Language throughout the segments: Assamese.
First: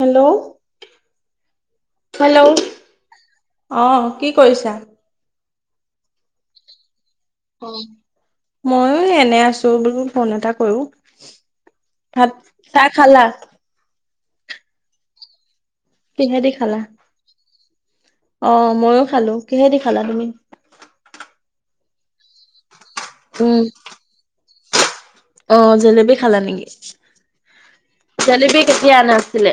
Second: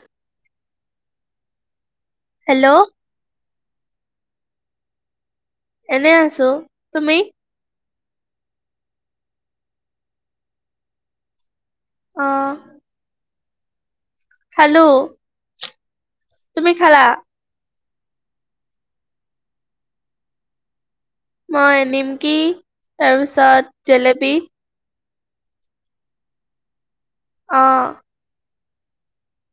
হেল্ল' হেল্ল' অ কি কৰিছা [unintelligible] [unintelligible] এনে আছো তুমি অ ময়ো এনে আছো বোলো ফোন এটা কৰো অ ভাত চ খালা? হেল্ল' কিহে দি খালা অ মইও খালো কিহেদি খালা তুমি? মই নিমকি উম তাৰপিছত জেলেপী অ জেলেপী খালা নেকি অ জেলেপী কেতিয়া আনা আছিলে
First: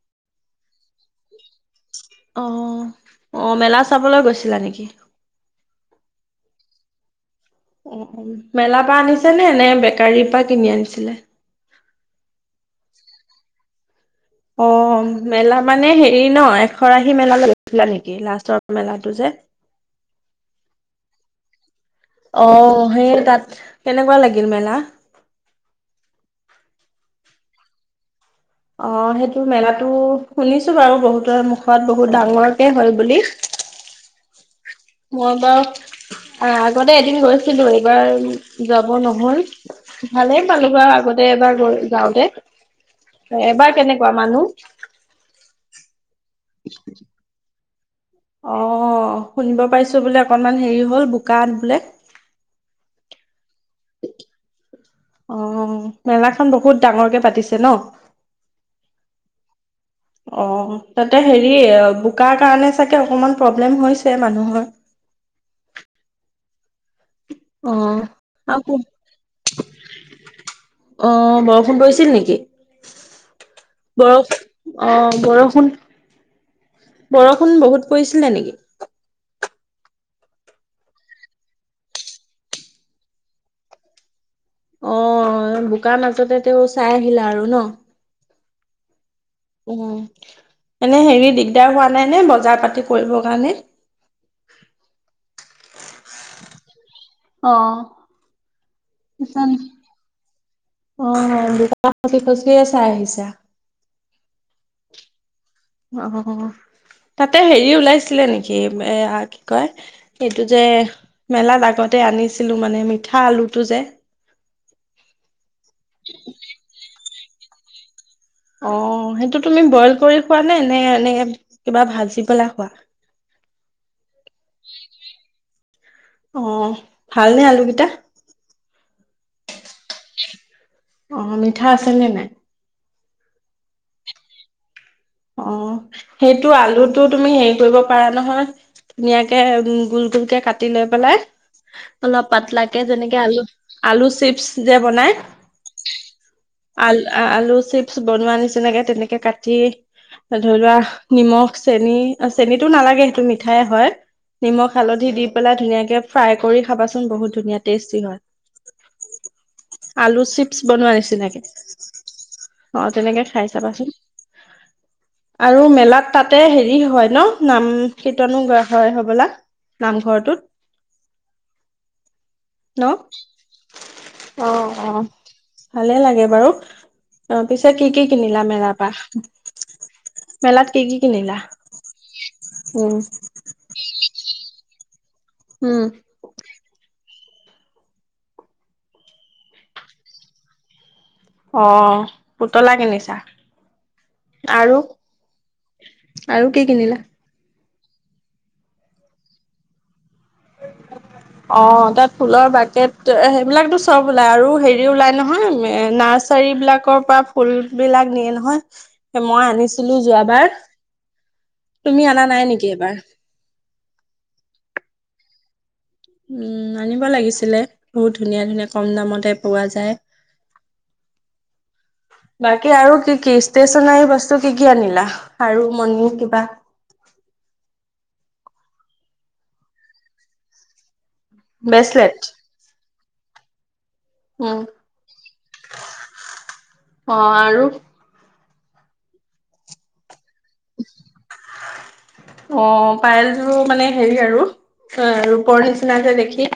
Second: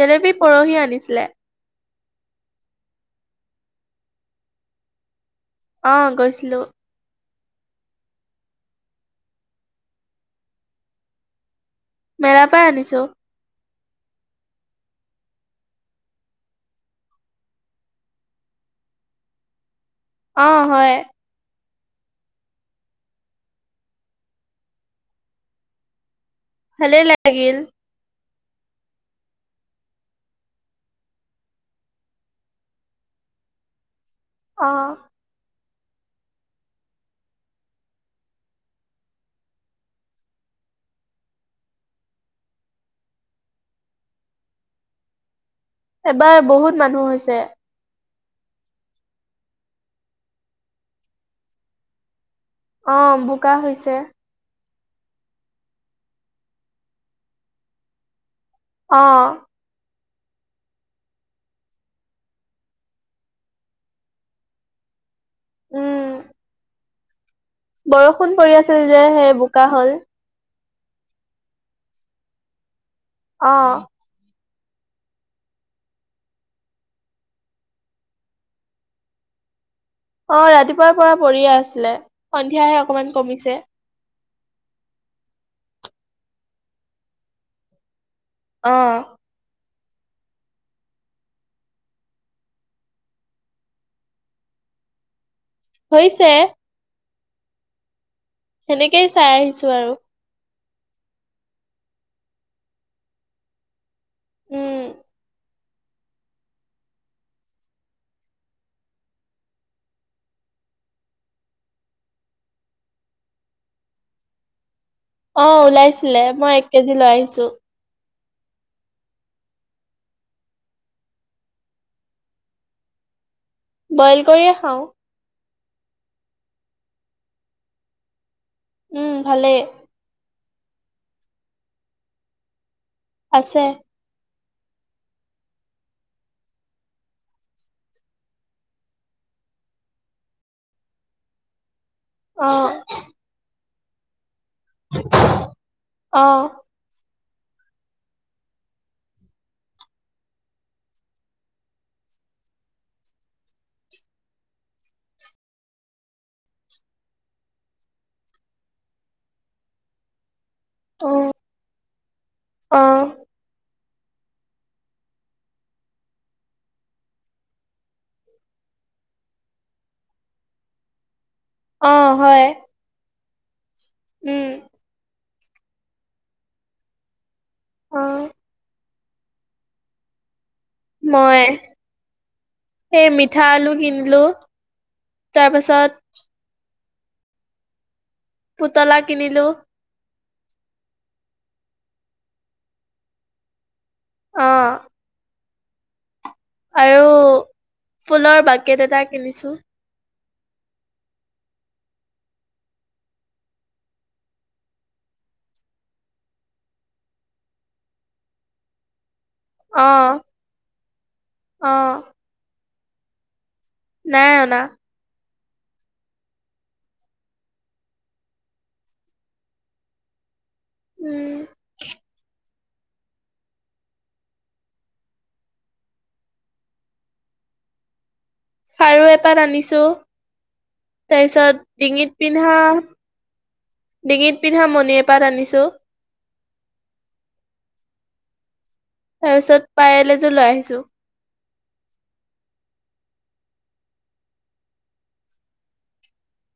জেলেপী পৰহি আনিছিলে অ আহ মেলা চাবলৈ গৈছিলা নেকি অ গৈছিলো অ মেলাৰ পৰা আনিছে নে নে বেকাৰীৰ পৰা কিনি আনিছিলে মেলা পৰা আনিছো অ মেলা মানে হেৰি ন এশৰাশী মেলা গৈছিলা নেকি লাষ্টৰ মেলাটো যে অ হয় অ সেই তাত কেনেকুৱা লাগিল মেলা? ভালেই লাগিল অ সেইটো মেলাটো শুনিছো বাৰু বহুতৰ মুখত বহুত ডাঙৰকে হয় বুলি অ মই বা আহ আগতে এদিন গৈছিলো এইবাৰ যাব নহল ভালেই পালো বাৰু আগতে এবাৰ যাওঁতে এবাৰ কেনেকুৱা মানুহ। এবাৰ বহুত মানুহ হৈছে। অ শুনিব পাৰিছো বোলে অকনমান হেৰি হল বোকাত বোলে? অ বু কা হৈছে। অ মেলাখন বহুত ডাঙৰকে পাতিছে ন? অ অ তাতে হেৰি বোকা কাৰণে চাগে অকমান প্ৰব্লেম হৈছে মানুহৰ। উম। অ', বৰষুণ পৰি আকৌ আছিল যে সেই বোকা হল। অ বৰষুণ পৰিছিল নেকি? অ বৰষ- অ বৰষুণ বৰষুণ বহুত পৰিছিলে নেকি? অ ৰাতিপুৱাৰ পৰা পৰিয়ে আছিলে সন্ধিয়াহে অকমান কমিছে। অ বোকা মাজতে তেওঁ চাই আহিলা আৰু ন। আহ। উ এনে হেৰি দিগদাৰ হোৱা নাই নে বজাৰ পাতি কৰিবৰ কাৰণে? হৈছে। অ সেনেকেই চাই জান আহিছো আৰু। অ দুটা খচি খচিয়ে চাই আহিছা। উম। অ তাতে হেৰি ওলাইছিলে নেকি এ কি কয় এইটো যে মেলাত আগতে আনিছিলো মানে মিঠা আলুটো যে। অ ওলাইছিলে মই এক কেজি লৈ আহিছ। তৌ অ সেইটো তুমি বইল কৰি খোৱা নে নে এনে কিবা ভাজি পেলা খোৱা? বইল কৰিয়ে খাওঁ। অ ভালনে আলুকেইটা? উম ভালেই। অ মিঠা আছে নে নাই? আছে। অ সেইটো আলুটো তুমি হেৰি কৰিব পাৰা নহয়, ধুনীয়াকে গোল গোলকে কাটি লৈ পেলাই অলপ অ পাতলাকে যেনেকে আলু আলু চিপছ যে বনাই অ আল আলু চিপছ বনোৱা নিচিনাকে তেনেকে কাটি ধৰি লোৱা নিমখ চেনি চেনিটো নালাগে সেইটো মিঠাই হয়। নিমখ হালধি দি পেলাই ধুনীয়াকে ফ্ৰাই কৰি খাবাচোন বহুত ধুনীয়া টেষ্টি হয়। আলু চিপ বনোৱা অ নিচিনাকে, অ তেনেকে খাই চাবাচোন। আৰু মেলাত তাতে হেৰি হয় ন নাম কীৰ্তনো গোৱা হয় হবলা নামঘৰটোত। অ হয়। উম অ', অ'। ভালে লাগে বাৰু। অ' পিছে কি অ কি কিনিলা মেলাৰ পা [inaudible] মই উম এই মিঠা আলু কিনিলো। উম তাৰপাছত। পুতলা কিনিলো। অহ পুতলা কিনিছা। অ আৰু। আৰু কি কিনিলা? ফুলৰ বাকেট এটা কিনিছো। অ' তাত ফুলৰ বাকেট সেইবিলাকতো চব ওলাই আৰু হেৰি ওলাই নহয় এ নাৰ্চাৰী বিলাকৰ পৰা ফুল বিলাক নিয়ে নহয়। মই অ আনিছিলো যোৱাবাৰ, অ তুমি অনা নাই নেকি। এইবাৰ। নাই অনা। উম আনিব লাগিছিলে বহুত ধুনীয়া ধুনীয়া কম দামতে পোৱা যায়। উম। বাকী আৰু কি কি ষ্টেচনাৰী বস্তু কি কি আনিলা আৰু মন কিবা খাৰু এপাত আনিছো। তাৰ পিছত ডিঙিত ব্ৰেচলেট পিন্ধা ডিঙিত উম। পিন্ধা মণি এপাত আনিছো। অ' আৰু তাৰপিছত পায়েল লৈ আহিছো। অ' পায়েলযোৰ মানে হেৰি আৰু অ' ৰূপৰ নিচিনা যে দেখি।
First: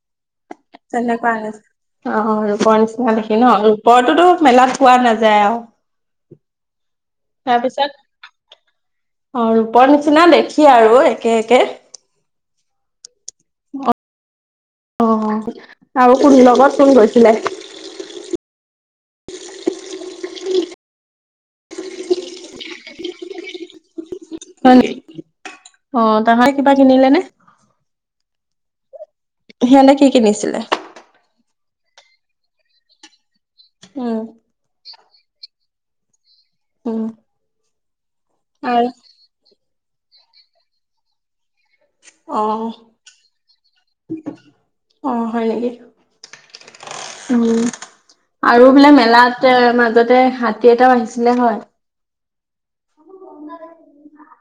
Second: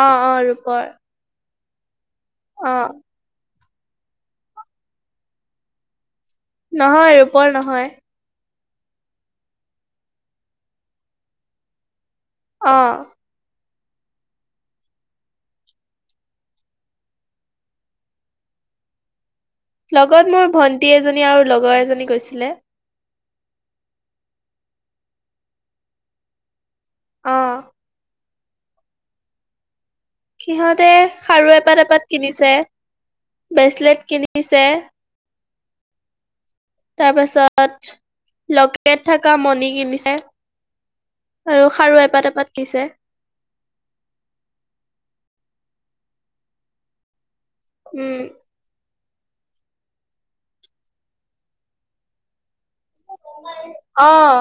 অ', অ' ৰু তেনেকুৱা আনিছে। অ' অ ৰূপৰ নিচিনা দেখি ন বৰতোতো মেলাত পোৱা নাযায় আৰু। নহয় ৰূপৰ নহয়। তাৰপিছত অ' ৰূপৰ নিচিনা দেখি আৰু একে একে। অ'। অ' [unintelligible] আৰু কোন লগত কোন গৈছিলে? লগত মোৰ ভন্টী এজনী আৰু লগৰ এজনী গৈছিলে। হয় নেকি। অ' তাহয় কিবা কিনিলে নে? অ সেয়া নে কি? কিনিছিলে? সিহঁতে খাৰু এপাত পাত কিনিছে বেছলেট উম কিনিছে উম। তাৰপাছত আৰু লকেট থকা মণি কিনিছে আৰু খাৰু এপাত এপাত অ' দিছে অ' হয় [inaudible] উম উম আৰু বোলে মেলাত মাজতে হাতী এটাও আহিছিলে হয় অঁ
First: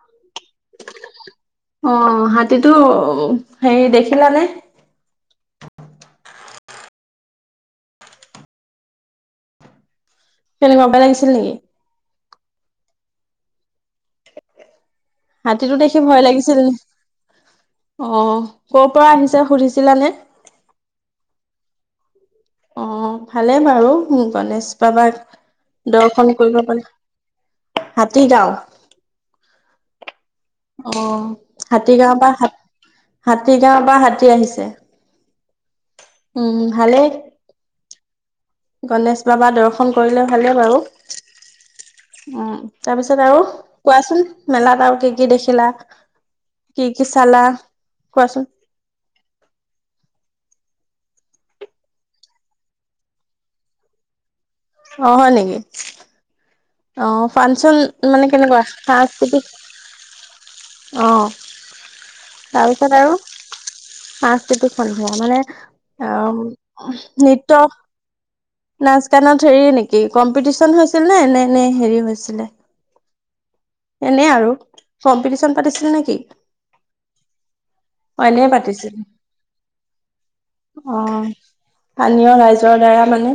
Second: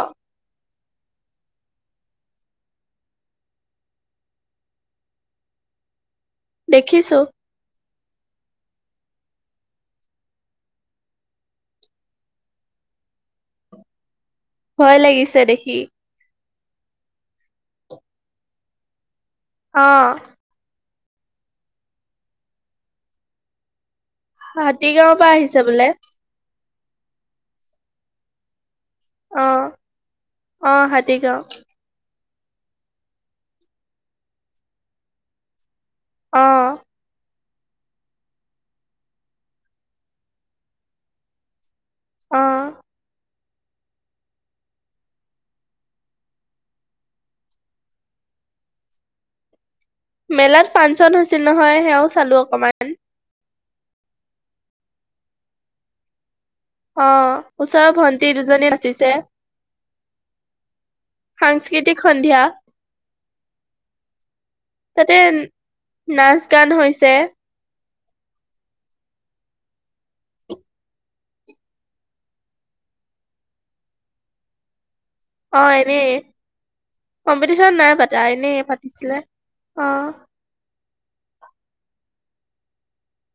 অ হাতীটো হে দেখিলানে দেখিছো কেনেকে বেয়া লাগিছিল নেকি ভয় লাগিছে হাতীটো দেখি ভয় লাগিছিল অ কৰ পৰা আহিছিল অ সুধিছিলা নে অ ভালে বাৰু উ গণেশ হাতীগাঁওৰ বাবাক পৰা আহিছে বোলে দৰ্শন কৰিব পাৰি হাতী গাওঁ অ অ হাতী গাঁও পা হাতী গাঁৱৰ বা হাতী আহিছে অ উম ভালে [inaudible] গণেশ বাবা দৰ্শন কৰিলে ভালেই বাৰু উ অ তাৰপিছত আৰু কোৱাচোন মেলাত আৰু কি কি দেখিলা কি কি চালা কোৱাচোন মেলাত ফাংচন হৈছিল নহয় সেয়াও চালো অকমান অ হয় নেকি অ ফাংচন ওচৰৰ মানে ভন্টি কেনেকুৱা দুজনী নাচিছে সাংস্কৃতিক অ সাংস্কৃতিক সন্ধিয়া তাৰপিছত আৰু সাংস্কৃতিক সন্ধিয়া তাতে মানে অ নাচ গান হৈছে নৃত্য নাচ গানত হেৰি নেকি কম্পিটিচন হৈছিল নে নে নে হেৰি হৈছিলে এনেই আৰু কম্পিটিচন অ পাতিছিল এনে নেকি কম্পিটিশন নাই পতা অ এনে এনেই পাতিছিল পাতিছিলে অ অ স্থানীয় ৰাইজৰ দ্বাৰা মানে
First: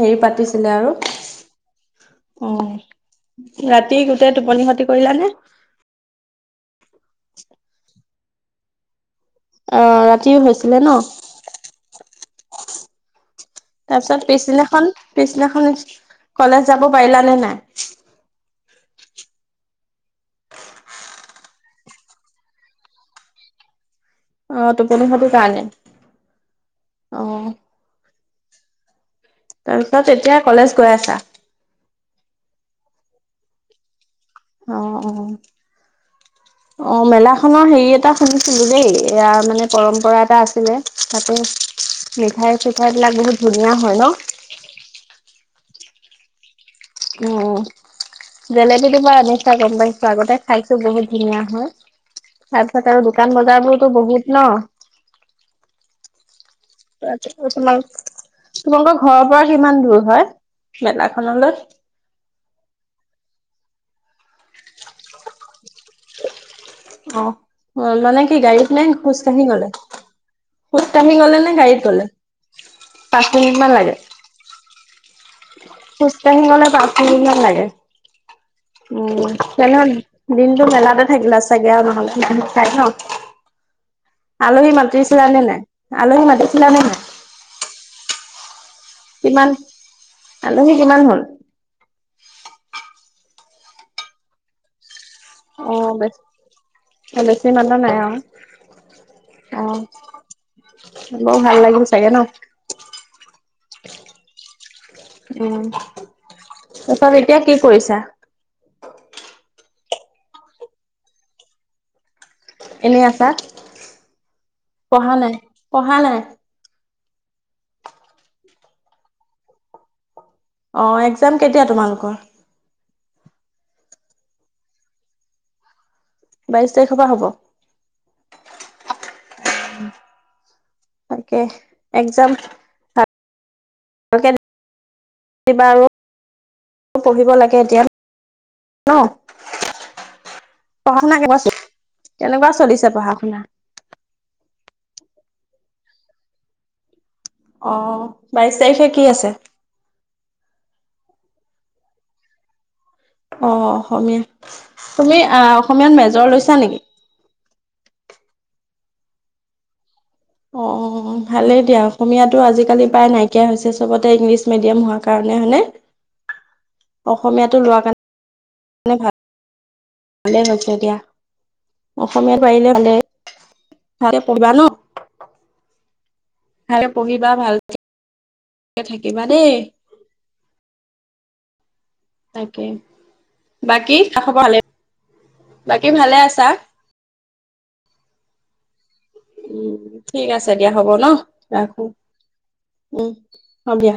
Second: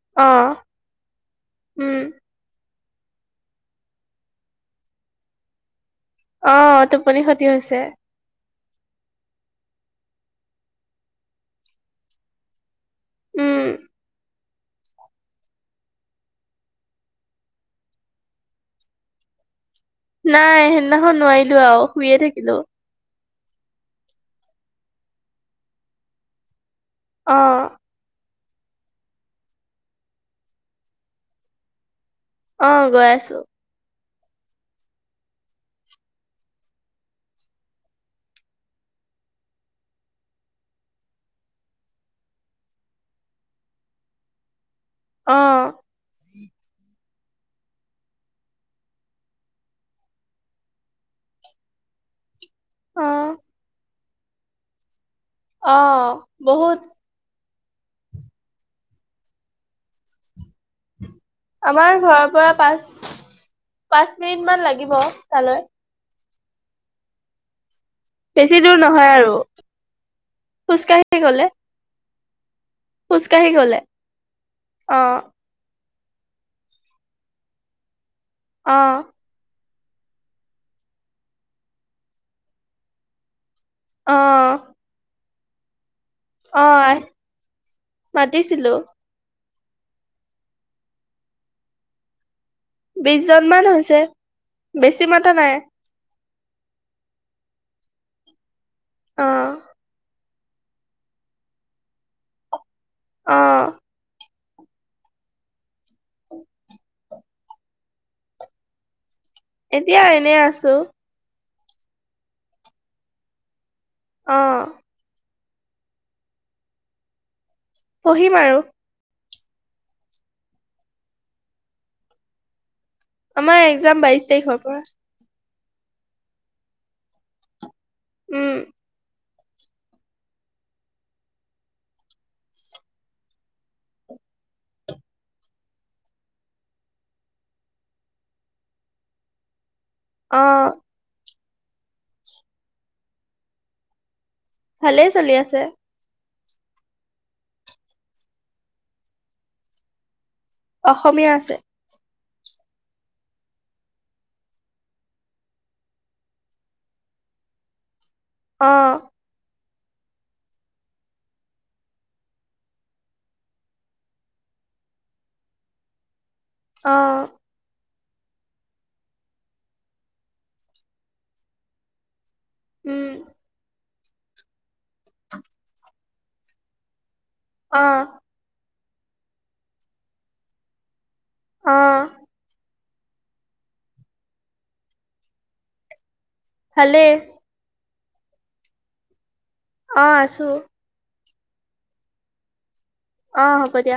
হেৰি অ পাতিছিলে আৰু উম অ ৰাতি ত টোপনি সতি কৰিলা নে অ টোপনি ক্ষতি হৈছে আহ ৰাতি হৈছিলে ন উম তাৰপিছত পিছিলে পিছনাখন কলেজ যাব পাৰিল নে নাই নাই সেইদিনাখন নোৱাৰিলো আৰু শুইে থাকিলো অ ত প সটোো ক নাই অ আহ তাৰপিছত এতিয়া কলেজ গৈ আছা অ গৈ আছো অ অ অ মেলাখনৰ হেৰি এটা শুনিছিলো দেই ইয়াৰ মানে পৰম্পৰা এটা আছিলে তাতে মিঠাই চিঠাই বিলাক বহুত ধুনীয়া হয় ন অ উ জেলেপী দুিবা আনিছা গম পাইছ আগতে খাইছো বহুত ধুনীয়া হয় তাৰ পিছত আৰু অ দোকান বজাৰ বোৰোতো বহুত ন অ বহুত তোমাৰ তোমালোকৰ ঘৰৰ পৰা কিমান দূৰ হয় মেলাখনলৈ? আমাৰ ঘৰৰ পৰা পাছ পাঁচ মিনিট মান লাগিব তালৈ অ অ মানে কি বেছি গাড়ীত দূৰ নাই নহয় খোজ আৰু কাঢ়ি গ'লে খোজ কঢ়ি গলে নে গাড়ীত গলে পাঁচ খোজকাঢ়ি মিনিট মান গলে লাগে। আহ খোজকাা শিঙলে পামান লাগে অ উ জনেহ দিনতটো মেলাতে থাকিলা চোন চ নহাই ন অ আলহী মানটোছিল আানে নে আলহী অ মাতিছিলা নে মাতিছিলো। কিমান আলহী কিমান হল বিশ জনমানান হৈছে বেছি মাতা নাই অ বছ অ বেছি মানুহ নাই অ অ বৌ ভাল লাগিল চাগে ন অ উ তাৰপত এতিয়া কি কৰিছা এতিয়া এনে আছো। এনেই আছা অ পঢ়া নাই। পঢ়া নাই পঢ়িম আৰু অ একজাম কেতিয়া তোমালোকৰ? আমাৰ একজাম বাইশ তাৰিখৰ পৰা। বাইশ তাৰিখৰ পৰা হ'ব। উম তাকে একজাম ভ কিবা আৰু পঢ়িব লাগে এতিয়া ন অ পঢ়া শুনা কেনেকুৱা চলিছে? কেনেকুৱা চলিছে পঢ়া শুনা? ভালেই চলি আছে। অ বাইশ তাৰিখে কি আছে। অসমীয়া আছে। অ অসমীয়া তুমি আহ অসমীয়াত মেজৰ লৈছা নেকি? অঁ অ ভালেই দিয়া অসমীয়াতটো আজিকালি প্ৰায় নাইকিয়া হৈছে চবতে ইংলিছ মিডিয়াম হোৱা কাৰণে হনে অ অসমীয়াাতটো লোৱা কাৰণে মানে, ভাল। ভালেই হৈছে দিয়া অসমীয়াত পাৰিলে ভালে। উম চাৰে প়িবা ন ভাল কে পঢ়িবা ন বা ভাল অ থাকিবা দেই। অ তাকে বাকী কাষৰ পাহালে বাকী ভালে আছা। ভালে উম অ ঠিক আছো আছে দিয়া হ'ব ন। ৰাখো উম হব দিয়া